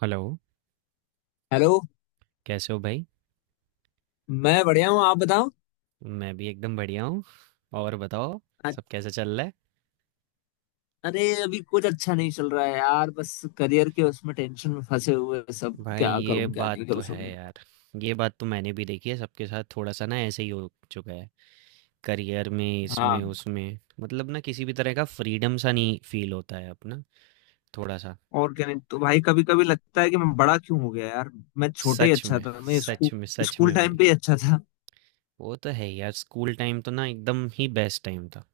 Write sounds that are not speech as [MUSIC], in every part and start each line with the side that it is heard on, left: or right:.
right: Hello.
left: Hello.
right: कैसे हो भाई?
left: मैं बढ़िया हूँ, आप बताओ।
right: मैं भी एकदम बढ़िया हूँ। और बताओ
left: अ-
right: सब कैसे चल रहा है।
left: अरे अभी कुछ अच्छा नहीं चल रहा है यार, बस करियर के उसमें टेंशन में फंसे हुए हैं। सब
right: भाई
left: क्या
right: ये
left: करूँ क्या
right: बात
left: नहीं
right: तो
left: करूँ
right: है
left: सब।
right: यार। ये बात तो मैंने भी देखी है सबके साथ, थोड़ा सा ना ऐसे ही हो चुका है। करियर में, इसमें
left: हाँ,
right: उसमें, मतलब ना किसी भी तरह का फ्रीडम सा नहीं फील होता है अपना, थोड़ा सा।
left: और क्या। नहीं तो भाई कभी कभी लगता है कि मैं बड़ा क्यों हो गया यार। मैं छोटा ही
right: सच
left: अच्छा
right: में।
left: था। मैं स्कूल
right: सच में, सच
left: स्कूल
right: में
left: टाइम
right: भाई।
left: पे ही अच्छा था।
right: वो तो है यार, स्कूल टाइम तो ना एकदम ही बेस्ट टाइम था।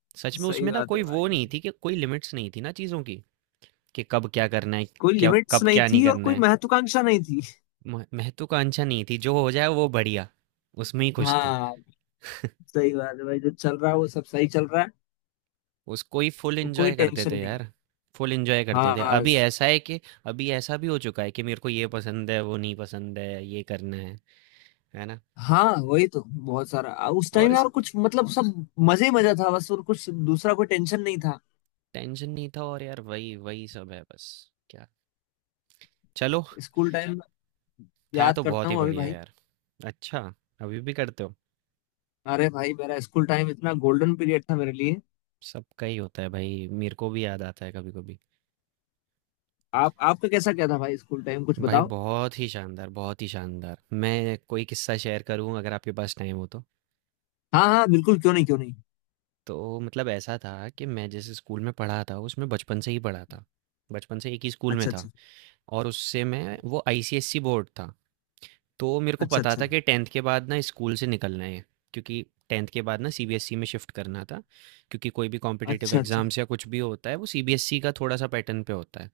left: [LAUGHS]
right: सच में,
left: सही
right: उसमें ना
left: बात
right: कोई
left: है
right: वो
left: भाई।
right: नहीं थी कि कोई लिमिट्स नहीं थी ना चीज़ों की, कि कब क्या करना है,
left: कोई
right: क्या
left: लिमिट्स
right: कब
left: नहीं
right: क्या नहीं
left: थी और
right: करना
left: कोई
right: है।
left: महत्वाकांक्षा नहीं थी।
right: महत्वाकांक्षा नहीं थी, जो हो जाए वो बढ़िया, उसमें ही
left: [LAUGHS]
right: खुश थे।
left: हाँ। सही बात है भाई, जो चल रहा है वो सब सही चल रहा है।
right: उसको ही फुल
left: और कोई
right: एंजॉय करते
left: टेंशन
right: थे
left: नहीं।
right: यार, फुल एंजॉय करते थे।
left: हाँ
right: अभी ऐसा है कि अभी ऐसा भी हो चुका है कि मेरे को ये पसंद है, वो नहीं पसंद है, ये करना है ना।
left: हाँ वही तो बहुत सारा, उस
right: और
left: टाइम
right: इस
left: यार कुछ मतलब सब मजे ही मजा था बस, और कुछ दूसरा कोई टेंशन नहीं था।
right: टेंशन नहीं था, और यार वही वही सब है बस। क्या। चलो।
left: स्कूल टाइम में
right: था
left: याद
right: तो
left: करता
right: बहुत ही
left: हूँ अभी
right: बढ़िया
left: भाई।
right: यार। अच्छा, अभी भी करते हो?
left: अरे भाई, मेरा स्कूल टाइम इतना गोल्डन पीरियड था मेरे लिए।
right: सबका ही होता है भाई, मेरे को भी याद आता है कभी कभी।
left: आप आपका कैसा क्या था भाई, स्कूल टाइम कुछ
right: भाई
left: बताओ।
right: बहुत ही शानदार, बहुत ही शानदार। मैं कोई किस्सा शेयर करूं अगर आपके पास टाइम हो तो?
left: हाँ हाँ बिल्कुल, क्यों नहीं क्यों नहीं।
right: तो मतलब ऐसा था कि मैं जिस स्कूल में पढ़ा था उसमें बचपन से ही पढ़ा था। बचपन से एक ही स्कूल में
left: अच्छा
right: था,
left: अच्छा।
right: और उससे मैं वो आईसीएसई बोर्ड था। तो मेरे को
left: अच्छा
right: पता
left: अच्छा।
right: था कि 10th के बाद ना स्कूल से निकलना है, क्योंकि 10th के बाद ना सीबीएसई में शिफ्ट करना था, क्योंकि कोई भी कॉम्पिटिटिव
left: अच्छा अच्छा।
right: एग्ज़ाम्स या कुछ भी होता है वो सीबीएसई का थोड़ा सा पैटर्न पे होता है।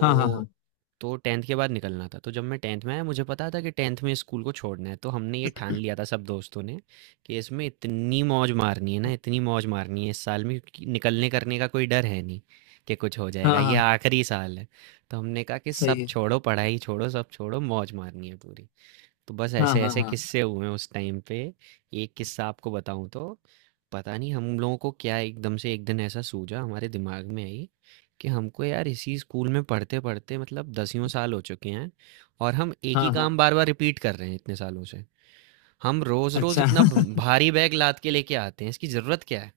left: हाँ हाँ हाँ।
right: तो 10th के बाद निकलना था, तो जब मैं 10th में आया मुझे पता था कि 10th में स्कूल को छोड़ना है, तो हमने ये ठान लिया था सब दोस्तों ने कि इसमें इतनी मौज मारनी है ना, इतनी मौज मारनी है इस साल में, क्योंकि निकलने करने का कोई डर है नहीं कि कुछ हो जाएगा,
left: हाँ
right: ये
left: हाँ।
right: आखिरी साल है। तो हमने कहा कि
left: सही
right: सब
left: है।
right: छोड़ो, पढ़ाई छोड़ो, सब छोड़ो, मौज मारनी है पूरी। तो बस
left: हाँ
right: ऐसे
left: हाँ
right: ऐसे
left: हाँ।
right: किस्से हुए उस टाइम पे। एक किस्सा आपको बताऊं तो, पता नहीं हम लोगों को क्या एकदम से एक दिन ऐसा सूझा, हमारे दिमाग में आई कि हमको यार इसी स्कूल में पढ़ते पढ़ते मतलब दसियों साल हो चुके हैं, और हम एक ही
left: हाँ हाँ।
right: काम बार बार रिपीट कर रहे हैं इतने सालों से। हम रोज रोज
left: अच्छा।
right: इतना भारी बैग लाद के लेके आते हैं, इसकी जरूरत क्या है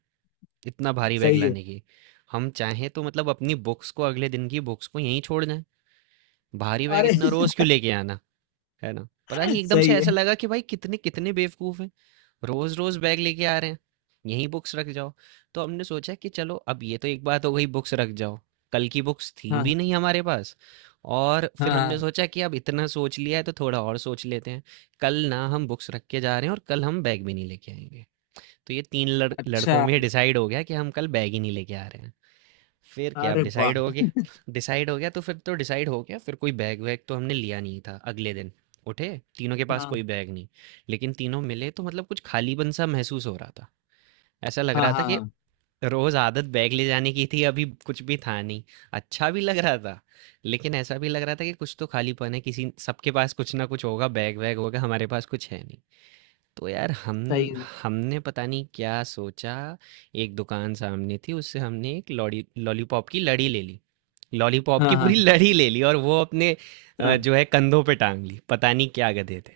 right: इतना
left: [LAUGHS]
right: भारी बैग
left: सही है।
right: लाने की। हम चाहें तो मतलब अपनी बुक्स को, अगले दिन की बुक्स को यहीं छोड़ दें, भारी बैग
left: अरे।
right: इतना रोज क्यों लेके आना, है ना। पता नहीं
left: [LAUGHS]
right: एकदम से
left: सही
right: ऐसा
left: है।
right: लगा कि भाई कितने कितने बेवकूफ हैं, रोज रोज बैग लेके आ रहे हैं, यही बुक्स रख जाओ। तो हमने सोचा कि चलो अब ये तो एक बात हो गई, बुक्स रख जाओ। कल की बुक्स थी
left: हाँ
right: भी नहीं हमारे पास। और फिर
left: हाँ
right: हमने
left: हाँ।
right: सोचा कि अब इतना सोच लिया है तो थोड़ा और सोच लेते हैं। कल ना हम बुक्स रख के जा रहे हैं, और कल हम बैग भी नहीं लेके आएंगे। तो ये तीन लड़कों
left: अच्छा।
right: में डिसाइड हो गया कि हम कल बैग ही नहीं लेके आ रहे हैं। फिर क्या, अब
left: अरे
right: डिसाइड
left: वाह।
right: हो गया। डिसाइड हो गया तो फिर तो डिसाइड हो गया, फिर कोई बैग वैग तो हमने लिया नहीं था अगले दिन। उठे, तीनों के पास
left: हाँ
right: कोई बैग नहीं, लेकिन तीनों मिले तो मतलब कुछ खालीपन सा महसूस हो रहा था। ऐसा लग
left: हाँ
right: रहा था
left: हाँ।
right: कि
left: हाँ,
right: रोज आदत बैग ले जाने की थी, अभी कुछ भी था नहीं। अच्छा भी लग रहा था, लेकिन ऐसा भी लग रहा था कि कुछ तो खालीपन है, किसी सबके पास कुछ ना कुछ होगा, बैग वैग होगा, हमारे पास कुछ है नहीं। तो यार हम
left: सही है।
right: हमने पता नहीं क्या सोचा, एक दुकान सामने थी, उससे हमने एक लॉलीपॉप की लड़ी ले ली। लॉलीपॉप की
left: हाँ
right: पूरी
left: हाँ
right: लड़ी ले ली और वो अपने
left: हाँ।
right: जो है कंधों पे टांग ली, पता नहीं क्या गधे थे।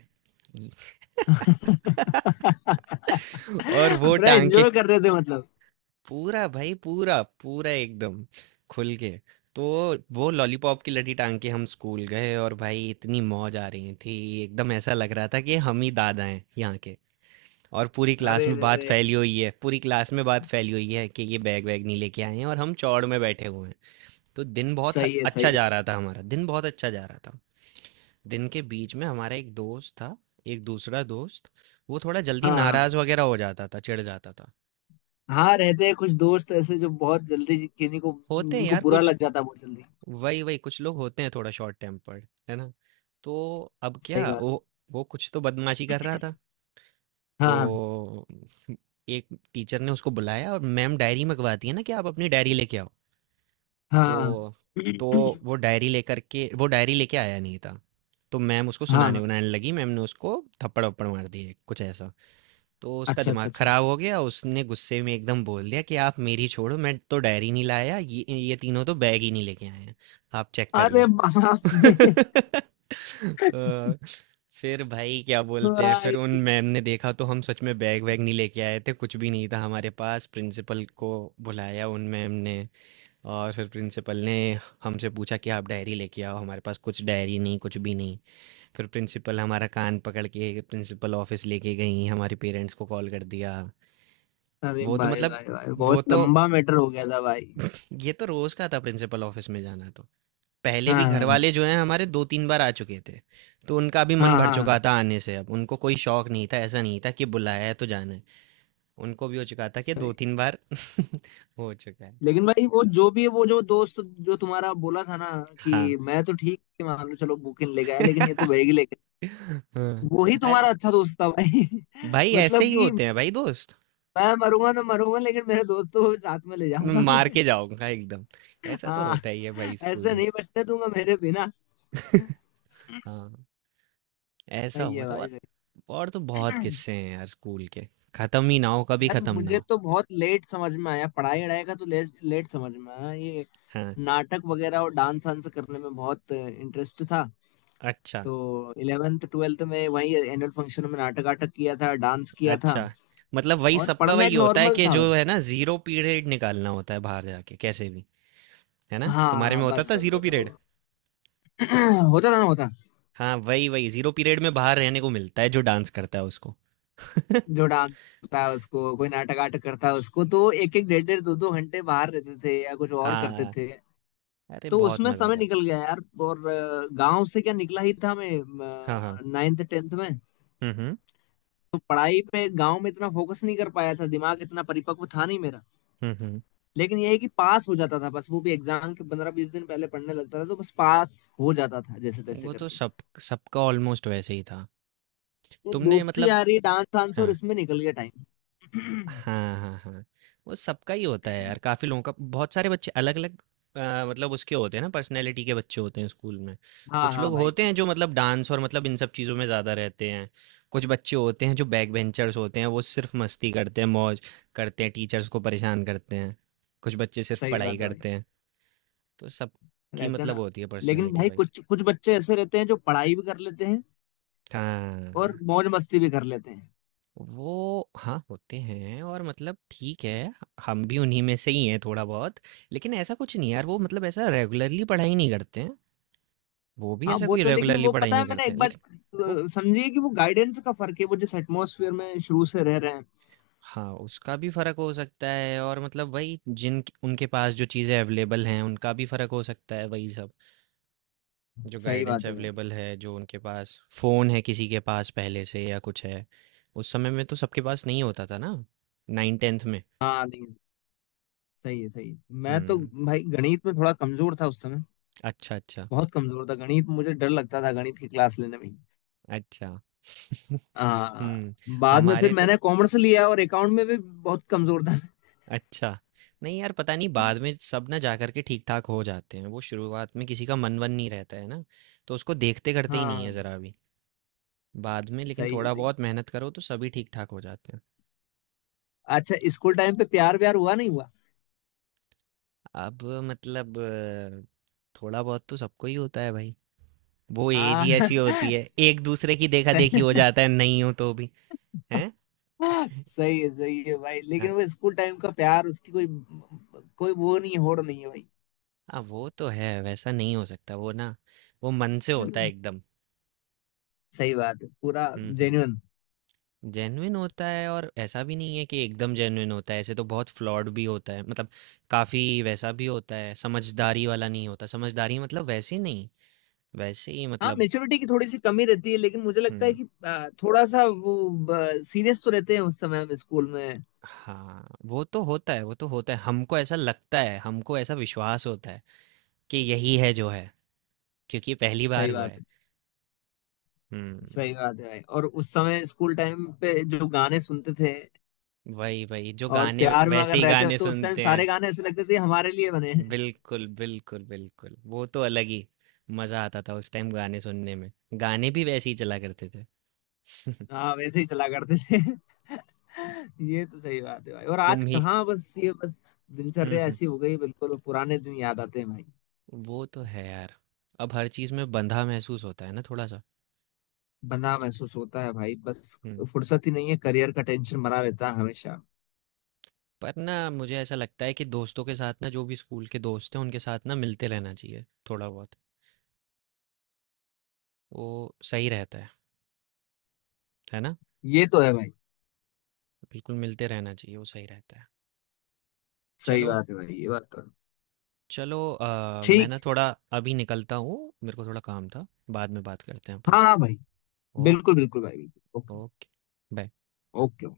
left: [LAUGHS]
right: [LAUGHS] और वो
left: पूरा
right: टांग के,
left: एंजॉय कर रहे थे मतलब।
right: पूरा भाई, पूरा पूरा एकदम खुल के, तो वो लॉलीपॉप की लड़ी टांग के हम स्कूल गए और भाई इतनी मौज आ रही थी, एकदम ऐसा लग रहा था कि हम ही दादा हैं यहाँ। और पूरी क्लास
left: अरे
right: में
left: रे
right: बात
left: रे।
right: फैली हुई है, पूरी क्लास में बात फैली हुई है कि ये बैग वैग नहीं लेके आए हैं, और हम चौड़ में बैठे हुए हैं। तो दिन बहुत ह-
left: सही है सही
right: अच्छा
left: है।
right: जा रहा था, हमारा दिन बहुत अच्छा जा रहा था। दिन के बीच में हमारा एक दोस्त था, एक दूसरा दोस्त। वो थोड़ा जल्दी
left: हाँ हाँ
right: नाराज वगैरह हो जाता था, चिढ़ जाता था।
left: हाँ, रहते हैं कुछ दोस्त ऐसे जो बहुत जल्दी किन्हीं को,
right: होते हैं
left: जिनको
right: यार
left: बुरा
right: कुछ,
left: लग जाता है बहुत जल्दी।
right: वही वही कुछ लोग होते हैं, थोड़ा शॉर्ट टेम्पर्ड, है ना। तो अब
left: सही
right: क्या,
left: बात।
right: वो कुछ तो बदमाशी कर रहा था।
left: हाँ
right: तो एक टीचर ने उसको बुलाया, और मैम डायरी मंगवाती है ना कि आप अपनी डायरी लेके आओ।
left: हाँ हाँ।
right: तो तो वो डायरी लेके आया नहीं था। तो मैम उसको
left: हाँ हाँ
right: सुनाने
left: हाँ।
right: उनाने लगी, मैम ने उसको थप्पड़ वप्पड़ मार दिए कुछ ऐसा। तो उसका
left: अच्छा अच्छा
right: दिमाग
left: अच्छा।
right: खराब हो गया, उसने गुस्से में एकदम बोल दिया कि आप मेरी छोड़ो, मैं तो डायरी नहीं लाया, ये तीनों तो बैग ही नहीं लेके आए हैं, आप चेक कर
left: अरे
right: लो।
left: बाप रे।
right: [LAUGHS] अ, फिर भाई क्या बोलते हैं, फिर
left: भाई।
right: उन मैम ने देखा तो हम सच में बैग वैग नहीं लेके आए थे, कुछ भी नहीं था हमारे पास। प्रिंसिपल को बुलाया उन मैम ने, और फिर प्रिंसिपल ने हमसे पूछा कि आप डायरी लेके आओ, हमारे पास कुछ डायरी नहीं, कुछ भी नहीं। फिर प्रिंसिपल हमारा कान पकड़ के प्रिंसिपल ऑफिस लेके गई, हमारे पेरेंट्स को कॉल कर दिया।
left: अरे
right: वो तो
left: भाई
right: मतलब
left: भाई भाई,
right: वो
left: बहुत
right: तो
left: लंबा मैटर हो गया था भाई।
right: ये तो रोज का था प्रिंसिपल ऑफिस में जाना, तो पहले
left: हाँ
right: भी
left: हाँ
right: घर
left: हाँ।
right: वाले जो हैं हमारे दो तीन बार आ चुके थे। तो उनका भी मन
left: हाँ
right: भर
left: हाँ।
right: चुका था आने से, अब उनको कोई शौक नहीं था, ऐसा नहीं था कि बुलाया है तो जाना है। उनको भी हो चुका था कि दो
left: सही।
right: तीन बार [LAUGHS] हो चुका है।
left: लेकिन भाई वो जो भी है, वो जो दोस्त, जो तुम्हारा बोला था ना,
right: हाँ।
left: कि मैं तो ठीक है मान लो, चलो बुकिन लेके आया, लेकिन
right: [LAUGHS]
left: ये तो बैग ही लेके।
right: हाँ।
left: वो ही तुम्हारा
right: अरे
left: अच्छा दोस्त था भाई। [LAUGHS]
right: भाई ऐसे
left: मतलब
right: ही
left: कि
right: होते हैं भाई दोस्त,
left: मैं मरूंगा ना मरूंगा, लेकिन मेरे दोस्तों को भी साथ में ले
right: मैं
left: जाऊंगा मैं।
right: मार के जाऊंगा एकदम।
left: [LAUGHS]
right: ऐसा तो
left: हाँ,
right: होता ही है भाई स्कूल
left: ऐसे
right: में।
left: नहीं बचने दूंगा मेरे बिना।
right: [LAUGHS] हाँ, ऐसा
left: सही
right: हुआ
left: है
right: था। और
left: भाई
right: तो बहुत
left: सही।
right: किस्से
left: [CLEARS THROAT]
right: हैं यार स्कूल के, खत्म ही ना हो, कभी
left: यार
right: खत्म ना
left: मुझे
right: हो।
left: तो बहुत लेट समझ में आया। पढ़ाई वढ़ाई का तो लेट समझ में आया ये।
right: हाँ।
left: नाटक वगैरह और डांस वांस करने में बहुत इंटरेस्ट था।
right: अच्छा,
left: तो 11th 12th में वही एनुअल फंक्शन में नाटक वाटक किया था, डांस किया था।
right: अच्छा। मतलब वही
left: और
right: सबका
left: पढ़ना
right: वही
left: एक
right: होता है
left: नॉर्मल
right: कि,
left: था
right: जो
left: बस।
right: है ना, जीरो पीरियड निकालना होता है बाहर, जाके कैसे भी, है ना, तुम्हारे में
left: हाँ,
right: होता
left: बस
right: था
left: बस
right: जीरो
left: बस
right: पीरियड?
left: [CLEARS THROAT] होता था ना होता।
right: हाँ वही वही, जीरो पीरियड में बाहर रहने को मिलता है जो डांस करता है उसको। [LAUGHS]
left: जो डांस होता है उसको, कोई नाटक आटक करता है उसको, तो एक एक डेढ़ डेढ़ दो दो घंटे बाहर रहते थे या कुछ और करते
right: हाँ,
left: थे।
right: अरे
left: तो
right: बहुत
left: उसमें
right: मजा
left: समय
right: आता था।
left: निकल गया यार। और गांव से क्या निकला ही था मैं,
right: हाँ हाँ।
left: 9th 10th में।
right: हम्म।
left: तो पढ़ाई पे गांव में इतना फोकस नहीं कर पाया था, दिमाग इतना परिपक्व था नहीं मेरा।
right: हम्म हम्म।
left: लेकिन ये है कि पास हो जाता था बस, वो भी एग्जाम के 15-20 दिन पहले पढ़ने लगता था, तो बस पास हो जाता था जैसे तैसे
right: वो तो
left: करके।
right: सब, सबका ऑलमोस्ट वैसे ही था।
left: तो
right: तुमने
left: दोस्ती
right: मतलब
left: आ रही डांस वांस और
right: हाँ
left: इसमें निकल गया टाइम। [CLEARS THROAT]
right: हाँ हाँ। हाँ, वो सबका ही होता है यार,
left: [COUGHS]
right: काफ़ी लोगों का, बहुत सारे बच्चे अलग अलग मतलब उसके होते हैं ना, पर्सनैलिटी के बच्चे होते हैं स्कूल में।
left: हाँ
right: कुछ
left: हाँ
right: लोग
left: भाई।
right: होते हैं जो मतलब डांस और मतलब इन सब चीज़ों में ज़्यादा रहते हैं, कुछ बच्चे होते हैं जो बैक बेंचर्स होते हैं, वो सिर्फ मस्ती करते हैं, मौज करते हैं, टीचर्स को परेशान करते हैं। कुछ बच्चे सिर्फ
left: सही
right: पढ़ाई
left: बात है भाई,
right: करते हैं, तो सबकी
left: रहते हैं
right: मतलब
left: ना।
right: होती है
left: लेकिन
right: पर्सनैलिटी
left: भाई
right: भाई।
left: कुछ कुछ बच्चे ऐसे रहते हैं जो पढ़ाई भी कर लेते हैं और
right: हाँ,
left: मौज मस्ती भी कर लेते हैं।
right: वो हाँ होते हैं, और मतलब ठीक है, हम भी उन्हीं में से ही हैं थोड़ा बहुत। लेकिन ऐसा कुछ नहीं यार, वो मतलब ऐसा रेगुलरली पढ़ाई नहीं करते हैं, वो भी
left: हाँ
right: ऐसा
left: वो
right: कोई
left: तो, लेकिन
right: रेगुलरली
left: वो
right: पढ़ाई
left: पता है
right: नहीं
left: मैंने
right: करते
left: एक
right: हैं
left: बार
right: लेकिन। वो,
left: समझिए कि वो गाइडेंस का फर्क है, वो जिस एटमोसफियर में शुरू से रह रहे हैं।
right: हाँ, उसका भी फर्क हो सकता है, और मतलब वही, जिन उनके पास जो चीज़ें अवेलेबल हैं उनका भी फर्क हो सकता है, वही सब, जो
left: सही
right: गाइडेंस
left: बात है भाई।
right: अवेलेबल है, जो उनके पास फ़ोन है किसी के पास पहले से या कुछ है, उस समय में तो सबके पास नहीं होता था ना, नाइन टेंथ में।
left: हाँ नहीं। सही है सही है। मैं तो
right: हम्म।
left: भाई गणित में थोड़ा कमजोर था उस समय।
right: अच्छा, अच्छा,
left: बहुत कमजोर था गणित, मुझे डर लगता था गणित की क्लास लेने में।
right: अच्छा। [LAUGHS]
left: आ,
right: हुँ,
left: बाद में फिर
right: हमारे तो,
left: मैंने कॉमर्स लिया और अकाउंट में भी बहुत कमजोर था।
right: अच्छा। नहीं यार, पता नहीं बाद में सब ना जा कर के ठीक-ठाक हो जाते हैं। वो शुरुआत में किसी का मन-वन नहीं रहता है ना, तो उसको देखते करते ही नहीं है
left: हाँ।
right: ज़रा भी। बाद में लेकिन
left: सही है
right: थोड़ा
left: सही।
right: बहुत मेहनत करो तो सभी ठीक-ठाक हो जाते हैं।
left: अच्छा, स्कूल टाइम पे प्यार व्यार हुआ नहीं हुआ।
right: अब मतलब थोड़ा बहुत तो सबको ही होता है भाई। वो एज
left: हाँ
right: ही ऐसी होती
left: [LAUGHS]
right: है, एक दूसरे की देखा-देखी हो जाता है, नहीं हो तो भी। हैं?
left: सही है भाई।
right: अ,
left: लेकिन वो स्कूल टाइम का प्यार, उसकी कोई कोई वो नहीं है, होड़ नहीं है भाई।
right: हाँ, वो तो है, वैसा नहीं हो सकता। वो ना, वो मन से होता है एकदम।
left: सही बात है पूरा
right: हुँ, हुँ।
left: जेन्युइन।
right: जेन्युइन होता है, और ऐसा भी नहीं है कि एकदम जेन्युइन होता है, ऐसे तो बहुत फ्लॉड भी होता है मतलब, काफ़ी वैसा भी होता है, समझदारी वाला नहीं होता, समझदारी मतलब वैसे नहीं, वैसे ही
left: हाँ
right: मतलब।
left: मेच्योरिटी की थोड़ी सी कमी रहती है, लेकिन मुझे लगता है
right: हम्म।
left: कि थोड़ा सा वो सीरियस तो रहते हैं उस समय हम स्कूल में।
right: हाँ, वो तो होता है, वो तो होता है, हमको ऐसा लगता है, हमको ऐसा विश्वास होता है कि यही है जो है, क्योंकि पहली बार
left: सही
right: हुआ
left: बात
right: है।
left: है
right: हम्म।
left: सही बात है भाई। और उस समय स्कूल टाइम पे जो गाने सुनते थे,
right: वही वही जो
left: और
right: गाने,
left: प्यार में
right: वैसे
left: अगर
right: ही
left: रहते हो
right: गाने
left: तो उस टाइम
right: सुनते हैं।
left: सारे गाने ऐसे लगते थे हमारे लिए बने हैं।
right: बिल्कुल, बिल्कुल, बिल्कुल, वो तो अलग ही मज़ा आता था उस टाइम गाने सुनने में, गाने भी वैसे ही चला करते थे। [LAUGHS]
left: हाँ वैसे ही चला करते थे। [LAUGHS] ये तो सही बात है भाई। और आज
right: तुम ही
left: कहाँ, बस ये बस
right: हुँ,
left: दिनचर्या
right: हुँ,
left: ऐसी हो गई। बिल्कुल पुराने दिन याद आते हैं भाई।
right: वो तो है यार, अब हर चीज़ में बंधा महसूस होता है ना थोड़ा सा।
left: बंदा महसूस होता है भाई बस।
right: हुँ।
left: फुर्सत ही नहीं है, करियर का टेंशन मरा रहता है हमेशा।
right: पर ना मुझे ऐसा लगता है कि दोस्तों के साथ ना, जो भी स्कूल के दोस्त हैं उनके साथ ना, मिलते रहना चाहिए थोड़ा बहुत, वो सही रहता है ना।
left: ये तो है भाई।
right: बिल्कुल मिलते रहना चाहिए, वो सही रहता है।
left: सही
right: चलो।
left: बात है भाई ये बात तो है।
right: चलो मैं
left: ठीक।
right: ना थोड़ा अभी निकलता हूँ, मेरे को थोड़ा काम था, बाद में बात करते हैं अपन।
left: हाँ हाँ भाई, बिल्कुल
right: ओके।
left: बिल्कुल भाई, बिल्कुल ओके।
right: ओके। बाय।
left: ओके।